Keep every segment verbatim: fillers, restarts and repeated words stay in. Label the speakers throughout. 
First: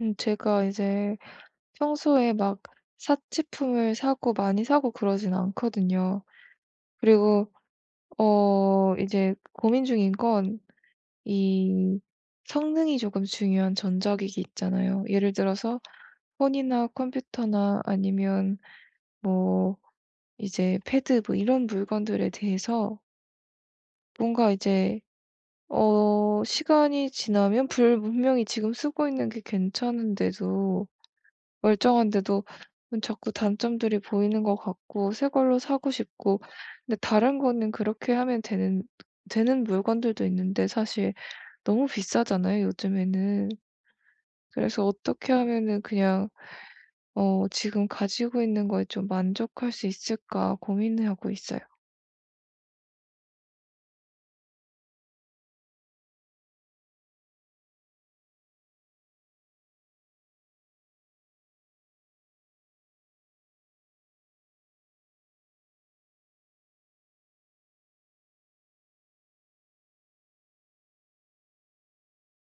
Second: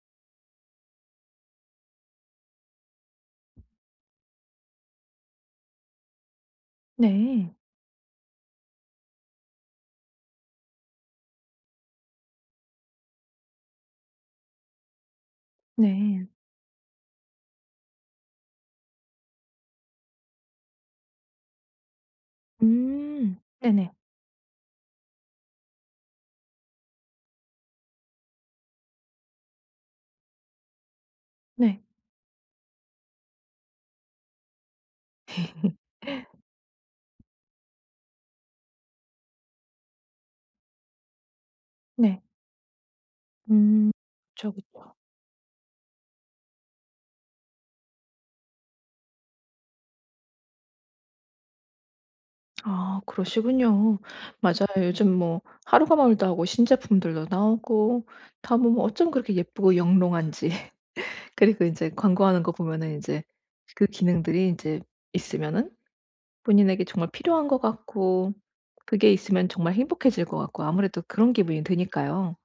Speaker 1: 음 제가 이제 평소에 막 사치품을 사고 많이 사고 그러진 않거든요. 그리고
Speaker 2: 네.
Speaker 1: 어 이제 고민 중인 건 이 성능이 조금 중요한 전자기기 있잖아요. 예를 들어서
Speaker 2: 네.
Speaker 1: 폰이나 컴퓨터나 아니면 뭐 이제 패드 뭐 이런 물건들에 대해서
Speaker 2: 음. 네네.
Speaker 1: 뭔가 이제 어 시간이 지나면 불 분명히 지금 쓰고 있는 게 괜찮은데도
Speaker 2: 네.
Speaker 1: 멀쩡한데도 음 자꾸 단점들이 보이는 것 같고 새 걸로 사고 싶고. 근데 다른 거는 그렇게 하면 되는 되는 물건들도 있는데 사실 너무
Speaker 2: 네.
Speaker 1: 비싸잖아요, 요즘에는.
Speaker 2: 음. 그쵸,
Speaker 1: 그래서
Speaker 2: 그쵸.
Speaker 1: 어떻게 하면은 그냥 어 지금 가지고 있는 거에 좀 만족할 수 있을까 고민을 하고 있어요.
Speaker 2: 아 그러시군요. 맞아요. 요즘 뭐 하루가 멀다 하고 신제품들도 나오고 다 뭐 뭐 어쩜 그렇게 예쁘고 영롱한지. 그리고 인제 광고하는 거 보면은 인제 그 기능들이 인제 있으면은 본인에게 정말 필요한 것 같고, 그게 있으면 정말 행복해질 것 같고, 아무래도 그런 기분이 드니까요.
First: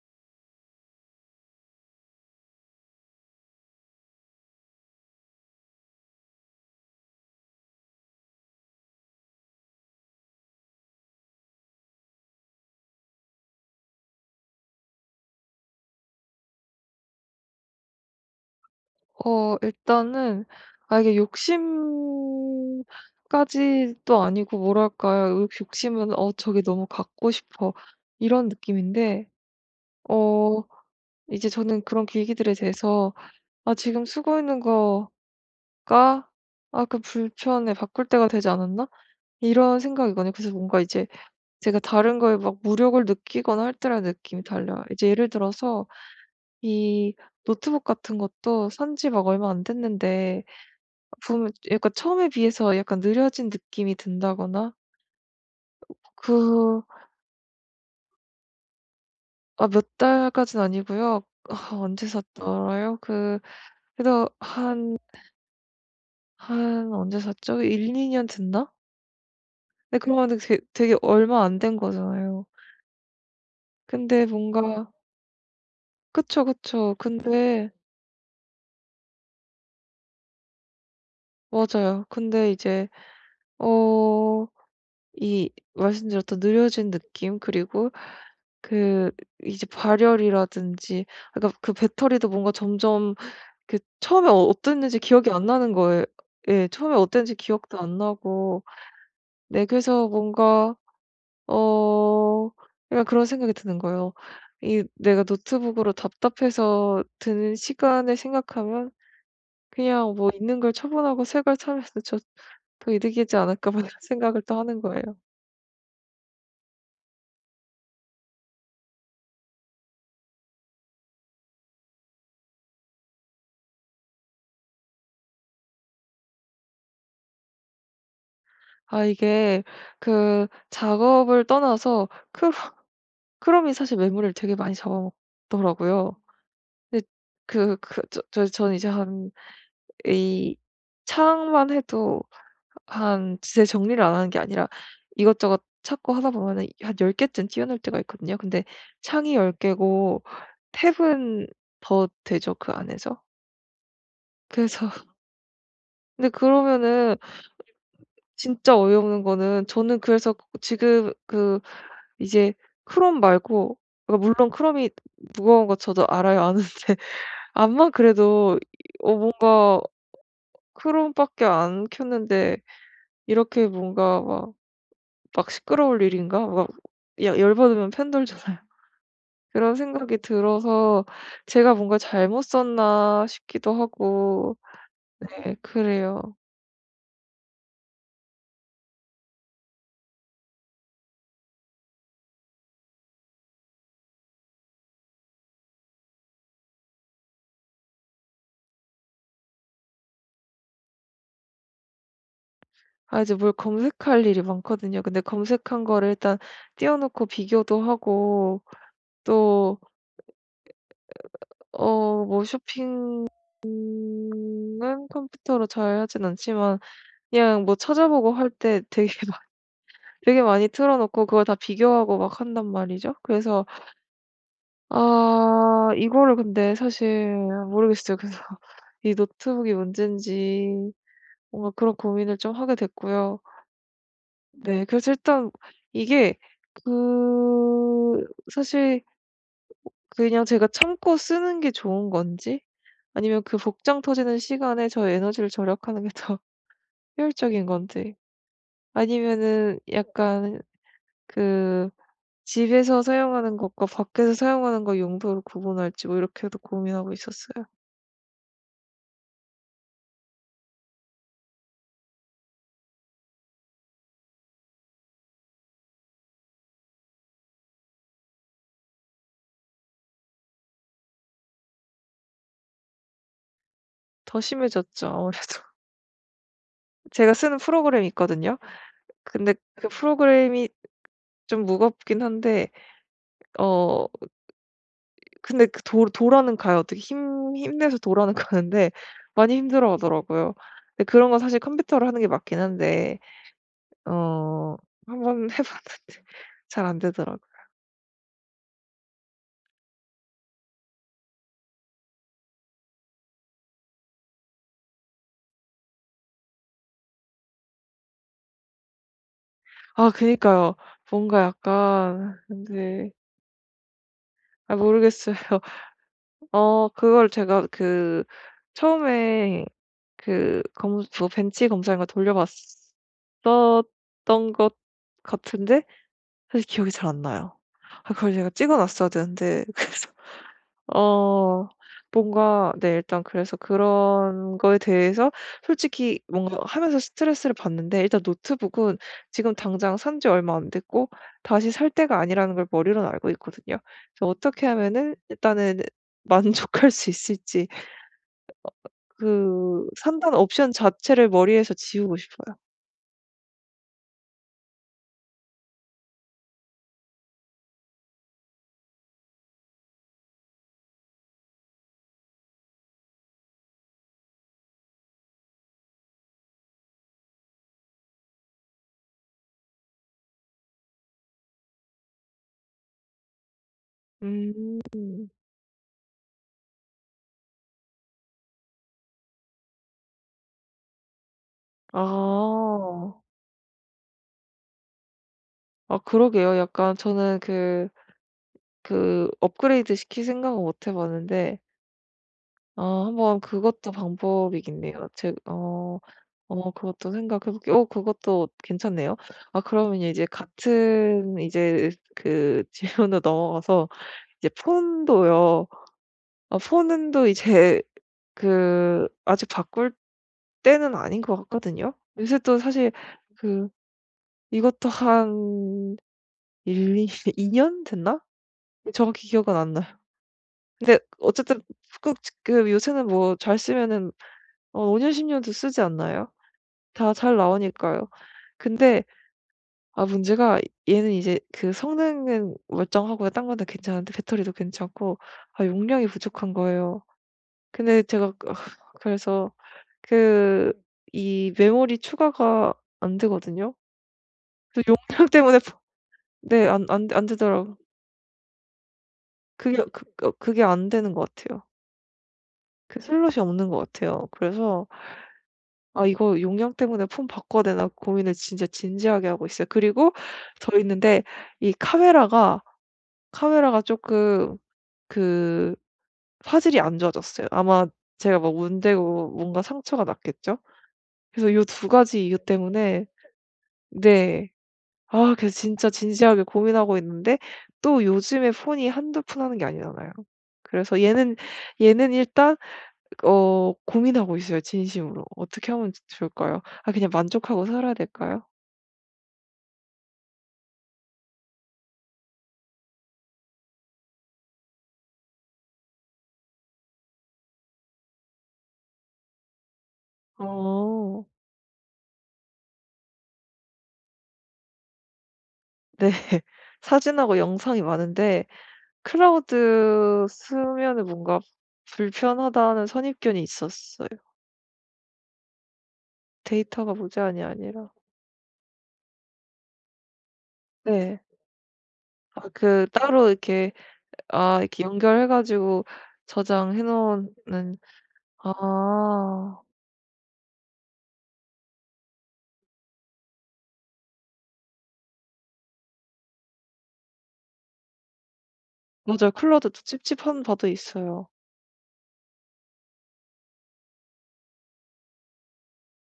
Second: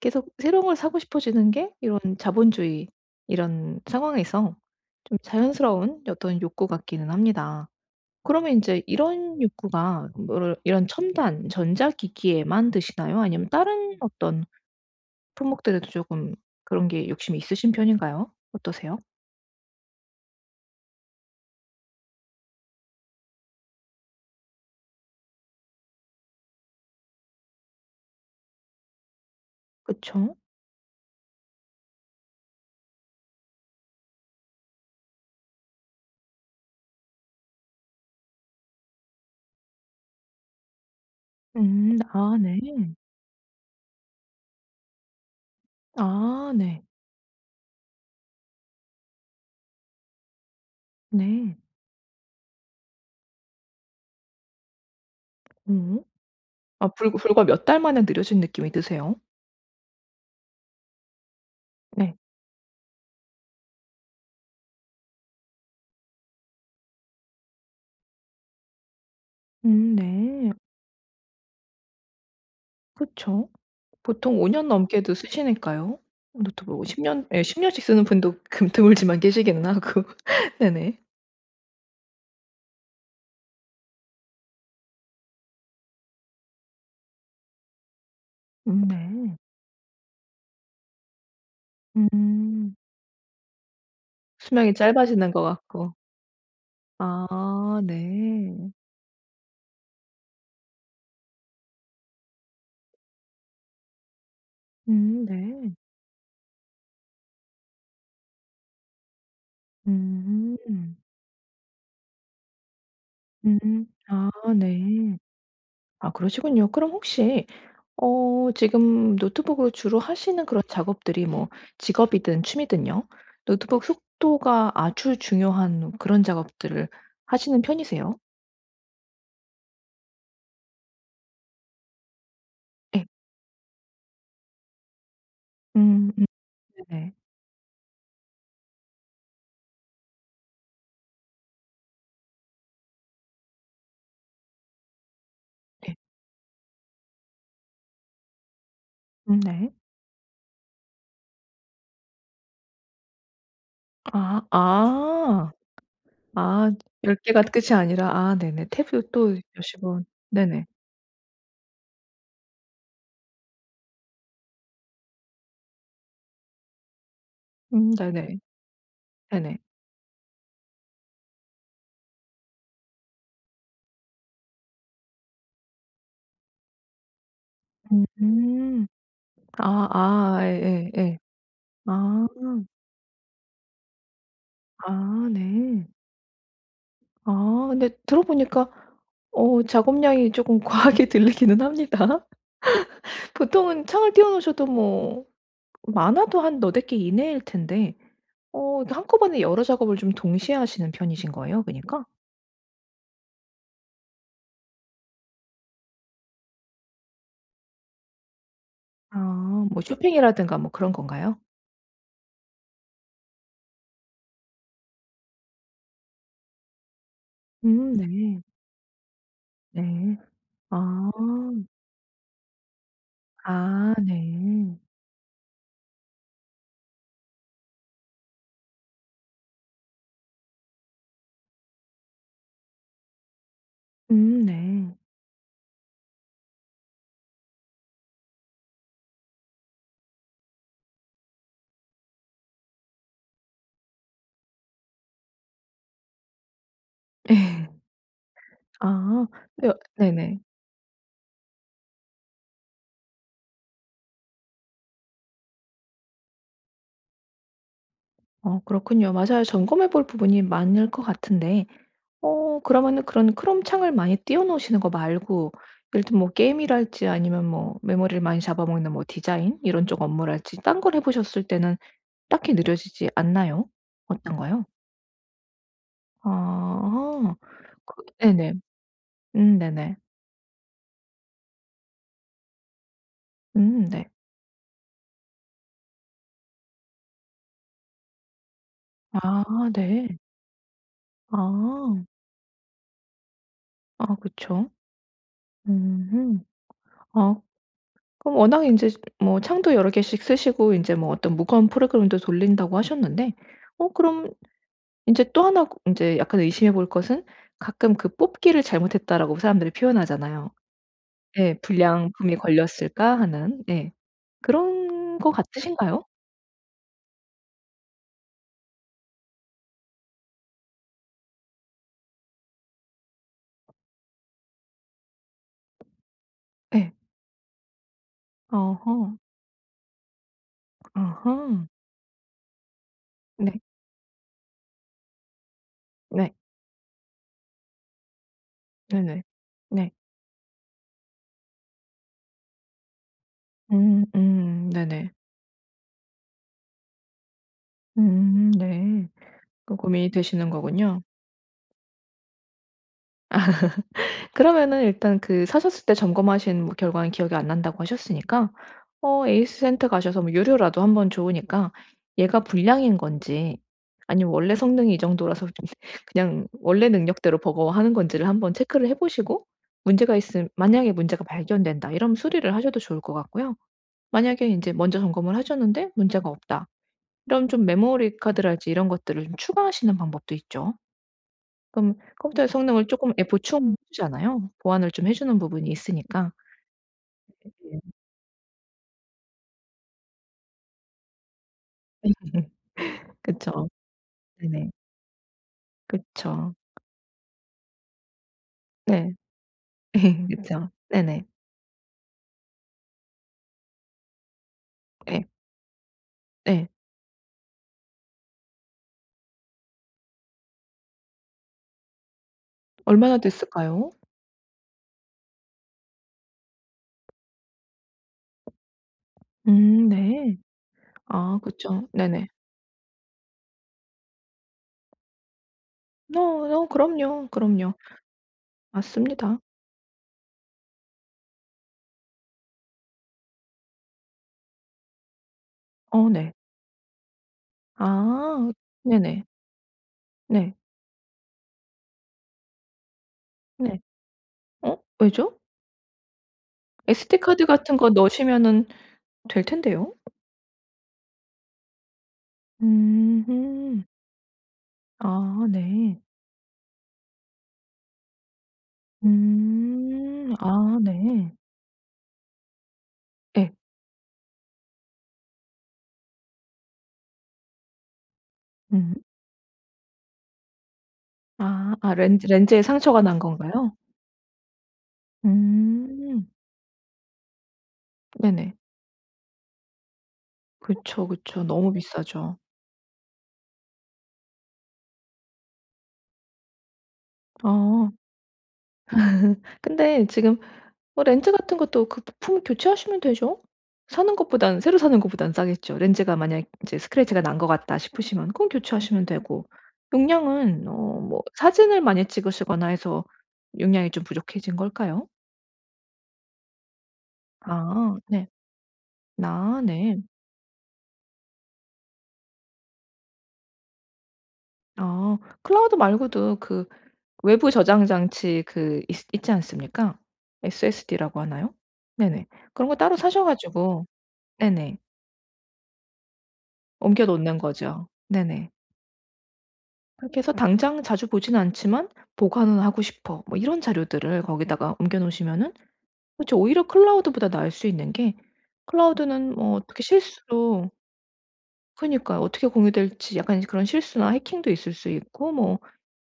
Speaker 2: 계속 새로운 걸 사고 싶어지는 게 이런 자본주의 이런 상황에서 좀 자연스러운 어떤 욕구 같기는 합니다. 그러면 인제 이런 욕구가 뭐를 이런 첨단 전자기기에만 드시나요? 아니면 다른 어떤 품목들에도 조금 그런 게 욕심이 있으신 편인가요? 어떠세요?
Speaker 1: 어 일단은 아 이게 욕심 까지도 아니고 뭐랄까요. 욕- 욕심은 '어 저게 너무 갖고 싶어.' 이런 느낌인데
Speaker 2: 그쵸.
Speaker 1: 어 이제 저는 그런 계기들에 대해서 '아 지금 쓰고 있는 거가 아 그 불편해. 바꿀 때가 되지 않았나?' 이런 생각이거든요. 그래서 뭔가 이제 제가
Speaker 2: 음.
Speaker 1: 다른
Speaker 2: 아
Speaker 1: 거에 막
Speaker 2: 네.
Speaker 1: 무력을 느끼거나 할 때랑 느낌이 달라요. 이제 예를 들어서
Speaker 2: 아 네.
Speaker 1: 이 노트북 같은 것도 산지 막 얼마 안 됐는데 보면
Speaker 2: 네.
Speaker 1: 약간 처음에 비해서 약간 느려진 느낌이 든다거나
Speaker 2: 음.
Speaker 1: 그.
Speaker 2: 아 불과 불과 몇 달 만에 느려진 느낌이 드세요?
Speaker 1: 아 몇 달까진 아니고요. 아 언제
Speaker 2: 네.
Speaker 1: 샀더라요? 그 그래도 한 한 언제 샀죠? 일, 이 년 됐나?
Speaker 2: 음
Speaker 1: 네, 그러면
Speaker 2: 네.
Speaker 1: 되 되게 얼마 안 된 거잖아요.
Speaker 2: 그쵸.
Speaker 1: 근데
Speaker 2: 보통 오 년
Speaker 1: 뭔가
Speaker 2: 넘게도 쓰시니까요.
Speaker 1: 그쵸,
Speaker 2: 노트북
Speaker 1: 그쵸.
Speaker 2: 십 년, 예, 십
Speaker 1: 근데
Speaker 2: 년씩 쓰는 분도 금 드물지만 계시기는 하고. 네네.
Speaker 1: 맞아요. 근데 이제 어 이 말씀드렸던 느려진 느낌 그리고
Speaker 2: 음
Speaker 1: 그
Speaker 2: 네.
Speaker 1: 이제 발열이라든지, 그러니까 그 배터리도 뭔가
Speaker 2: 음.
Speaker 1: 점점 그 처음에 어
Speaker 2: 수명이
Speaker 1: 어땠는지
Speaker 2: 짧아지는
Speaker 1: 기억이
Speaker 2: 것
Speaker 1: 안 나는
Speaker 2: 같고.
Speaker 1: 거예 요. 예, 처음에 어땠는지 기억도
Speaker 2: 아
Speaker 1: 안 나고.
Speaker 2: 네.
Speaker 1: 네, 그래서 뭔가 어 약간 그런 생각이 드는 거예요. 이
Speaker 2: 음
Speaker 1: 내가
Speaker 2: 네.
Speaker 1: 노트북으로 답답해서 드는 시간을 생각하면 그냥 뭐 있는 걸
Speaker 2: 음.
Speaker 1: 처분하고 새 걸 사면 저 더 이득이지 않을까 막
Speaker 2: 음.
Speaker 1: 이런
Speaker 2: 아
Speaker 1: 생각을 또 하는 거예요.
Speaker 2: 네. 아 그러시군요. 그럼 혹시 어 지금 노트북으로 주로 하시는 그런 작업들이 뭐 직업이든 취미든요. 노트북 속도가 아주 중요한 그런 작업들을 하시는 편이세요?
Speaker 1: 아 이게 그 작업을 떠나서 크롬
Speaker 2: 예.
Speaker 1: 크롬이 사실 메모리를 되게 많이
Speaker 2: 음
Speaker 1: 잡아먹더라고요.
Speaker 2: 음
Speaker 1: 근데
Speaker 2: 네네.
Speaker 1: 그 그 저저는 이제 한 이 창만 해도 한 제 정리를 안 하는 게 아니라 이것저것
Speaker 2: 네.
Speaker 1: 찾고 하다 보면은 한 열 개쯤 튀어나올 때가 있거든요. 근데 창이
Speaker 2: 음
Speaker 1: 열
Speaker 2: 네.
Speaker 1: 개고 탭은 더 되죠, 그 안에서.
Speaker 2: 아
Speaker 1: 그래서
Speaker 2: 아.
Speaker 1: 근데
Speaker 2: 아 열
Speaker 1: 그러면은,
Speaker 2: 개가 끝이 아니라, 아 네네.
Speaker 1: 진짜
Speaker 2: 탭이
Speaker 1: 어이없는
Speaker 2: 또
Speaker 1: 거는
Speaker 2: 몇십
Speaker 1: 저는
Speaker 2: 원.
Speaker 1: 그래서
Speaker 2: 네네.
Speaker 1: 지금 그 이제 크롬 말고, 그러니까 물론 크롬이 무거운 거 저도 알아요. 아는데
Speaker 2: 음
Speaker 1: 암만
Speaker 2: 네네.
Speaker 1: 그래도 어
Speaker 2: 네네.
Speaker 1: 뭔가 크롬밖에 안 켰는데 이렇게 뭔가 막 막 '시끄러울 일인가?' 막, 야 열 받으면 펜 돌잖아요.
Speaker 2: 음.
Speaker 1: 그런
Speaker 2: 아
Speaker 1: 생각이
Speaker 2: 아
Speaker 1: 들어서
Speaker 2: 예예예.
Speaker 1: 제가 뭔가
Speaker 2: 아.
Speaker 1: 잘못 썼나 싶기도 하고.
Speaker 2: 아
Speaker 1: 네,
Speaker 2: 네.
Speaker 1: 그래요.
Speaker 2: 아 근데 들어보니까 어 작업량이 쪼끔 과하게 들리기는 합니다. 보통은 창을 띄워 놓으셔도 뭐 많아도 한 너댓 개 이내일 텐데, 어 한꺼번에 여러 작업을 좀 동시에 하시는 편이신 거예요 그니까?
Speaker 1: 아 이제 뭘 검색할 일이 많거든요. 근데 검색한 거를 일단 띄워 놓고 비교도 하고
Speaker 2: 아
Speaker 1: 또
Speaker 2: 뭐 쇼핑이라든가 뭐 그런 건가요?
Speaker 1: 어 뭐, 쇼핑은 컴퓨터로 잘 하진 않지만 그냥 뭐
Speaker 2: 음 네.
Speaker 1: 찾아보고
Speaker 2: 네.
Speaker 1: 할 때 되게
Speaker 2: 네.
Speaker 1: 되게 많이 틀어
Speaker 2: 아.
Speaker 1: 놓고 그걸 다 비교하고 막 한단 말이죠. 그래서
Speaker 2: 아 네.
Speaker 1: 아 이거를, 근데 사실 모르겠어요. 그래서 이 노트북이 문제인지 뭔가 그런 고민을 좀 하게 됐고요.
Speaker 2: 음
Speaker 1: 네,
Speaker 2: 네.
Speaker 1: 그래서 일단 이게 그 사실 그냥 제가 참고 쓰는 게 좋은 건지 아니면 그 복장 터지는 시간에 저의 에너지를 절약하는 게 더
Speaker 2: 예.
Speaker 1: 효율적인 건지
Speaker 2: 아 여
Speaker 1: 아니면은,
Speaker 2: 네네.
Speaker 1: 약간 그 집에서 사용하는 것과 밖에서 사용하는 거 용도를 구분할지 뭐 이렇게도 고민하고 있었어요.
Speaker 2: 어 그렇군요. 맞아요. 점검해 볼 부분이 많을 것 같은데, 어 그러면은 그런 크롬 창을 많이 띄워 놓으시는 거 말고 예를 들면 뭐 게임이랄지, 아니면 뭐 메모리를 많이 잡아먹는 뭐 디자인 이런 쪽 업무랄지 딴 걸 해 보셨을 때는 딱히 느려지지 않나요?
Speaker 1: 더
Speaker 2: 어떤가요?
Speaker 1: 심해졌죠 아무래도.
Speaker 2: 아.
Speaker 1: 제가 쓰는
Speaker 2: 그
Speaker 1: 프로그램이
Speaker 2: 네네.
Speaker 1: 있거든요. 근데
Speaker 2: 음
Speaker 1: 그
Speaker 2: 네네.
Speaker 1: 프로그램이 좀 무겁긴 한데
Speaker 2: 음
Speaker 1: 어
Speaker 2: 네.
Speaker 1: 근데 그 도 도라는 가요. 어떻게 힘 힘내서 도라는 가는데
Speaker 2: 아
Speaker 1: 많이
Speaker 2: 네.
Speaker 1: 힘들어하더라고요. 근데 그런 건 사실
Speaker 2: 아.
Speaker 1: 컴퓨터로 하는 게 맞긴 한데
Speaker 2: 아 그쵸.
Speaker 1: 어 한번 해 봤는데
Speaker 2: 음.
Speaker 1: 잘 안
Speaker 2: 아
Speaker 1: 되더라고요.
Speaker 2: 그럼 워낙 이제 뭐 창도 여러 개씩 쓰시고 이제 뭐 어떤 무거운 프로그램도 돌린다고 하셨는데, 어 그럼 이제또1이제 약간 의심해 볼 것은, 가끔 그 "뽑기를 잘못했다."라고 사람들이
Speaker 1: 아
Speaker 2: 표현하잖아요.
Speaker 1: 그니까요. 뭔가
Speaker 2: 예. '불량품이
Speaker 1: 약간 근데
Speaker 2: 걸렸을까?' 하는. 예.
Speaker 1: 아
Speaker 2: 그런 것
Speaker 1: 모르겠어요.
Speaker 2: 같으신가요?
Speaker 1: 어 그걸 제가 그 처음에 그 검 그 벤치 검사 인가 돌려 봤 있었던 것 같은데 사실 기억이
Speaker 2: 예.
Speaker 1: 잘 안 나요. 아 그걸 제가 찍어
Speaker 2: 어허.
Speaker 1: 놨어야 되는데 그래서
Speaker 2: 어허
Speaker 1: 어 뭔가, 네 일단. 그래서
Speaker 2: 네.
Speaker 1: 그런 거에 대해서 솔직히
Speaker 2: 네.
Speaker 1: 뭔가 하면서 스트레스를 받는데 일단 노트북은
Speaker 2: 네네. 네.
Speaker 1: 지금
Speaker 2: 네.
Speaker 1: 당장 산지 얼마 안 됐고 다시 살 때가 아니라는 걸 머리로는 알고 있거든요.
Speaker 2: 음
Speaker 1: 그래서 어떻게
Speaker 2: 음. 네네.
Speaker 1: 하면은 일단은 만족할 수 있을지,
Speaker 2: 음 네. 그
Speaker 1: 그
Speaker 2: 고민이
Speaker 1: 산다는
Speaker 2: 되시는
Speaker 1: 옵션
Speaker 2: 거군요.
Speaker 1: 자체를 머리에서 지우고 싶어요.
Speaker 2: 그러면은 일단 그 사셨을 때 점검하신 뭐 결과는 기억이 안 난다고 하셨으니까, 어 에이스 센터 가셔서 뭐 유료라도 한 번 좋으니까 얘가 불량인 건지, 아니면 원래 성능이 이 정도라서 그냥 원래 능력대로 버거워하는 건지를 한번 체크를 해 보시고, 문제가 있음, 만약에 문제가 발견된다 이러면 수리를 하셔도 좋을 것 같고요. 만약에 이제
Speaker 1: 음.
Speaker 2: 먼저 점검을 하셨는데 문제가 없다. 이러면 좀 메모리 카드랄지 이런 것들을 좀 추가하시는 방법도 있죠. 그럼 컴퓨터의 성능을 쪼끔
Speaker 1: 아.
Speaker 2: 예 보충해 주잖아요. 보완을 좀 해 주는 부분이
Speaker 1: 아
Speaker 2: 있으니까.
Speaker 1: 그러게요. 약간 저는
Speaker 2: 네,
Speaker 1: 그 그 업그레이드 시킬 생각은 못 해 봤는데, 아 한번
Speaker 2: 그쵸.
Speaker 1: 그것도
Speaker 2: 네네.
Speaker 1: 방법이겠네요. 제 어
Speaker 2: 그쵸.
Speaker 1: 어 그것도 생각해 볼게요. 어 그것도
Speaker 2: 네.
Speaker 1: 괜찮네요. 아 그러면 이제
Speaker 2: 그쵸. 네네.
Speaker 1: 같은 이제 그 질문으로 넘어가서 이제
Speaker 2: 예.
Speaker 1: 폰도요. 아
Speaker 2: 예.
Speaker 1: 폰도 이제 그 아직 바꿀 때는 아닌 것 같거든요. 요새 또 사실
Speaker 2: 얼마나
Speaker 1: 그
Speaker 2: 됐을까요?
Speaker 1: 이것도 한일이 년 됐나? 정확히 기억은 안
Speaker 2: 음
Speaker 1: 나요.
Speaker 2: 네.
Speaker 1: 근데
Speaker 2: 아
Speaker 1: 어쨌든
Speaker 2: 그쵸.
Speaker 1: 그
Speaker 2: 네네.
Speaker 1: 지금 요새는 뭐 잘 쓰면은 어 오 년, 십 년도 쓰지
Speaker 2: 어
Speaker 1: 않나요?
Speaker 2: 어
Speaker 1: 다
Speaker 2: 그럼요,
Speaker 1: 잘
Speaker 2: 그럼요.
Speaker 1: 나오니까요. 근데
Speaker 2: 맞습니다.
Speaker 1: 아 문제가, 얘는 이제 그 성능은 멀쩡하고 딴 건 다 괜찮은데 배터리도 괜찮고, 아 용량이
Speaker 2: 어 네.
Speaker 1: 부족한 거예요. 근데 제가 그
Speaker 2: 아 네네.
Speaker 1: 그래서
Speaker 2: 네.
Speaker 1: 그 이 메모리 추가가 안 되거든요.
Speaker 2: 네. 어
Speaker 1: 그 용량
Speaker 2: 왜죠?
Speaker 1: 때문에 부 네, 안 안 안
Speaker 2: 에스디 카드 같은
Speaker 1: 되더라고요.
Speaker 2: 거 넣으시면은 될
Speaker 1: 그게
Speaker 2: 텐데요.
Speaker 1: 그 그- 그게 안 되는 것 같아요. 그 슬롯이 없는 것
Speaker 2: 음음.
Speaker 1: 같아요. 그래서
Speaker 2: 아 네.
Speaker 1: 아 이거 용량 때문에 폰 바꿔야 되나 고민을 진짜 진지하게 하고 있어요. 그리고
Speaker 2: 음. 아
Speaker 1: 저 있는데,
Speaker 2: 네.
Speaker 1: 이 카메라가,
Speaker 2: 예.
Speaker 1: 카메라가 조금 그 화질이 안 좋아졌어요. 아마 제가 막
Speaker 2: 음.
Speaker 1: 문대고 뭔가 상처가 났겠죠? 그래서 요
Speaker 2: 아
Speaker 1: 두
Speaker 2: 아 렌즈,
Speaker 1: 가지 이유
Speaker 2: 렌즈에 상처가
Speaker 1: 때문에.
Speaker 2: 난 건가요?
Speaker 1: 네. 아 그래서 진짜
Speaker 2: 음.
Speaker 1: 진지하게 고민하고 있는데 또 요즘에
Speaker 2: 네네.
Speaker 1: 폰이 한두 푼 하는 게 아니잖아요. 그래서
Speaker 2: 그쵸,
Speaker 1: 얘는
Speaker 2: 그쵸. 너무
Speaker 1: 얘는
Speaker 2: 비싸죠.
Speaker 1: 일단 어 고민하고 있어요 진심으로. 어떻게 하면 좋 좋을까요? 아 그냥 만족하고
Speaker 2: 어,
Speaker 1: 살아야 될까요?
Speaker 2: 근데 지금 뭐 렌즈 같은 것도 그 부품 교체하시면 되죠. 사는 것보단, 새로 사는 것보단 싸겠죠. 렌즈가 만약 이제 스크래치가 난 것 같다 싶으시면 그건 교체하시면 되고, 용량은 어 뭐
Speaker 1: 어.
Speaker 2: 사진을 많이 찍으시거나 해서 용량이 좀 부족해진 걸까요?
Speaker 1: 네. 사진하고 영상이
Speaker 2: 아 네.
Speaker 1: 많은데
Speaker 2: 아 네.
Speaker 1: 클라우드 쓰면은 뭔가 불편하다는 선입견이 있었어요.
Speaker 2: 아 클라우드 말고도 그
Speaker 1: 데이터가 무제한이
Speaker 2: 외부 저장
Speaker 1: 아니라.
Speaker 2: 장치 그 있 있지 않습니까? 에스에스디라고
Speaker 1: 네.
Speaker 2: 하나요? 네네.
Speaker 1: 아
Speaker 2: 그런 거
Speaker 1: 그
Speaker 2: 따로 사셔
Speaker 1: 따로 이렇게,
Speaker 2: 가지고
Speaker 1: 아
Speaker 2: 네네.
Speaker 1: 이렇게 연결해 가지고 저장해
Speaker 2: 옮겨 놓는
Speaker 1: 놓는.
Speaker 2: 거죠. 네네.
Speaker 1: 아.
Speaker 2: 그렇게 해서 당장 자주 보진 않지만 '보관은 하고 싶어.' 뭐 이런 자료들을 거기다가 옮겨 놓으시면은 그쵸. 오히려 클라우드보다 나을 수 있는 게,
Speaker 1: 맞아요.
Speaker 2: 클라우드는 뭐
Speaker 1: 클라우드도
Speaker 2: 어떻게
Speaker 1: 찝찝한 바도
Speaker 2: 실수로,
Speaker 1: 있어요.
Speaker 2: 그니까요. 어떻게 공유될지 약간 이제 그런 실수나 해킹도 있을 수 있고 뭐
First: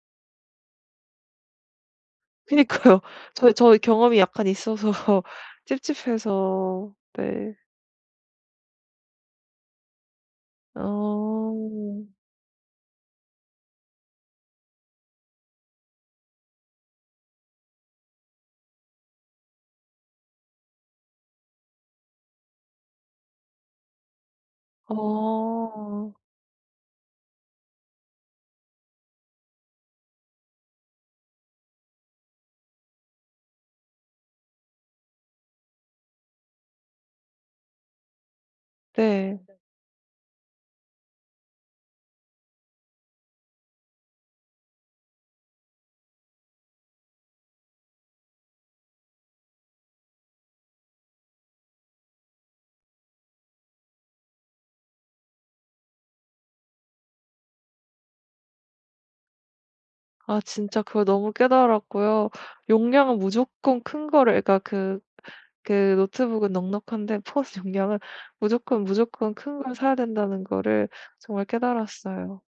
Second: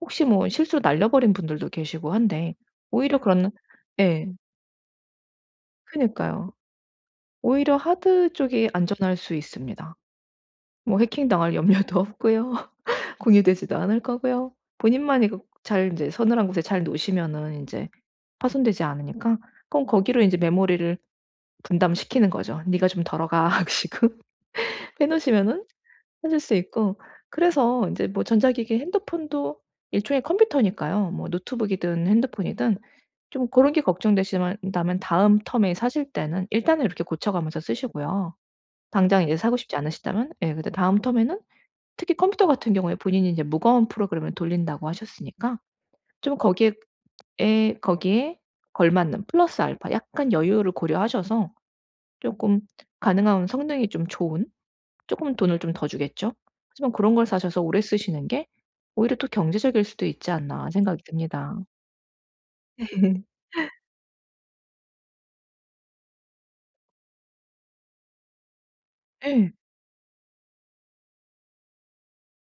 Speaker 2: 혹시 뭐 실수로 날려 버린 분들도 계시고 한데,
Speaker 1: 그니까요.
Speaker 2: 오히려 그런
Speaker 1: 저 저 경험이
Speaker 2: 예.
Speaker 1: 약간 있어서
Speaker 2: 그니까요.
Speaker 1: 찝찝해서 네.
Speaker 2: 오히려 하드 쪽이 안전할 수 있습니다. 뭐 해킹당할 염려도
Speaker 1: 어.
Speaker 2: 없고요. 공유되지도 않을 거고요. 본인만 이거 잘 이제 서늘한 곳에 잘 놓으시면은 제 파손되지 않으니까 그럼 거기로 이제 메모리를 분담시키는 거죠. "네가 좀 덜어가." 하시고 해 놓으시면은
Speaker 1: 어.
Speaker 2: 찾을 수 있고. 그래서 이제 뭐 전자기기, 핸드폰도 일종의 컴퓨터니까요. 뭐 노트북이든 핸드폰이든 좀 그런 게 걱정되시 다면 다음 텀에 사실 때는 일단은 이렇게 고쳐 가면서 쓰시고요. 당장 이제
Speaker 1: 네.
Speaker 2: 사고 싶지 않으시다면 예 근데 다음 텀에는 특히 컴퓨터 같은 경우에 본인이 인제 무거운 프로그램을 돌린다고 하셨으니까, 좀 거기에 에 거기에 걸맞는 플러스 알파 약간 여유를 고려하셔서 쪼끔 가능한 성능이 좀 좋은, 쪼끔 돈을 좀 더 주겠죠. 하지만 그런 걸 사셔서 오래 쓰시는 게 오히려 또 경제적일 수도 있지
Speaker 1: 아
Speaker 2: 않나
Speaker 1: 진짜
Speaker 2: 생각이
Speaker 1: 그거 너무
Speaker 2: 듭니다.
Speaker 1: 깨달았고요. 용량은 무조건 큰 거를, 그러니까 그 그 노트북은 넉넉한데 폰 용량은 무조건, 무조건
Speaker 2: 예.
Speaker 1: 큰 걸 사야 된다는 거를 정말 깨달았어요.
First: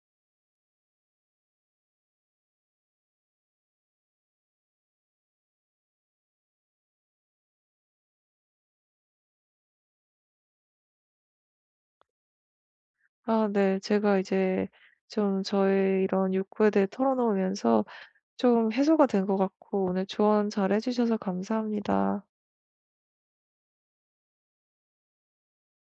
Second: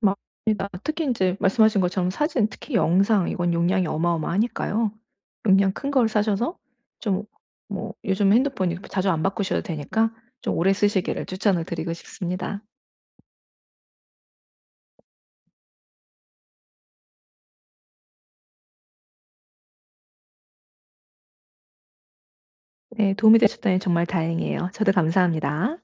Speaker 2: 맞습니다. 특히 인제 말씀하신 것처럼 사진, 특히 영상, 이건 용량이 어마어마하니까요. 용량 큰 걸 사셔서 좀 뭐 요즘 핸드폰이 자주 안 바꾸셔도 되니까 좀 오래 쓰시기를 추천을 드리고 싶습니다.
Speaker 1: 아 네. 제가 이제 좀 저의 이런 욕구에 대해 털어놓으면서 좀 해소가 된 것 같고 오늘 조언 잘 해 주셔서 감사합니다.
Speaker 2: 네 도움이 되셨다니 정말 다행이에요. 저도 감사합니다.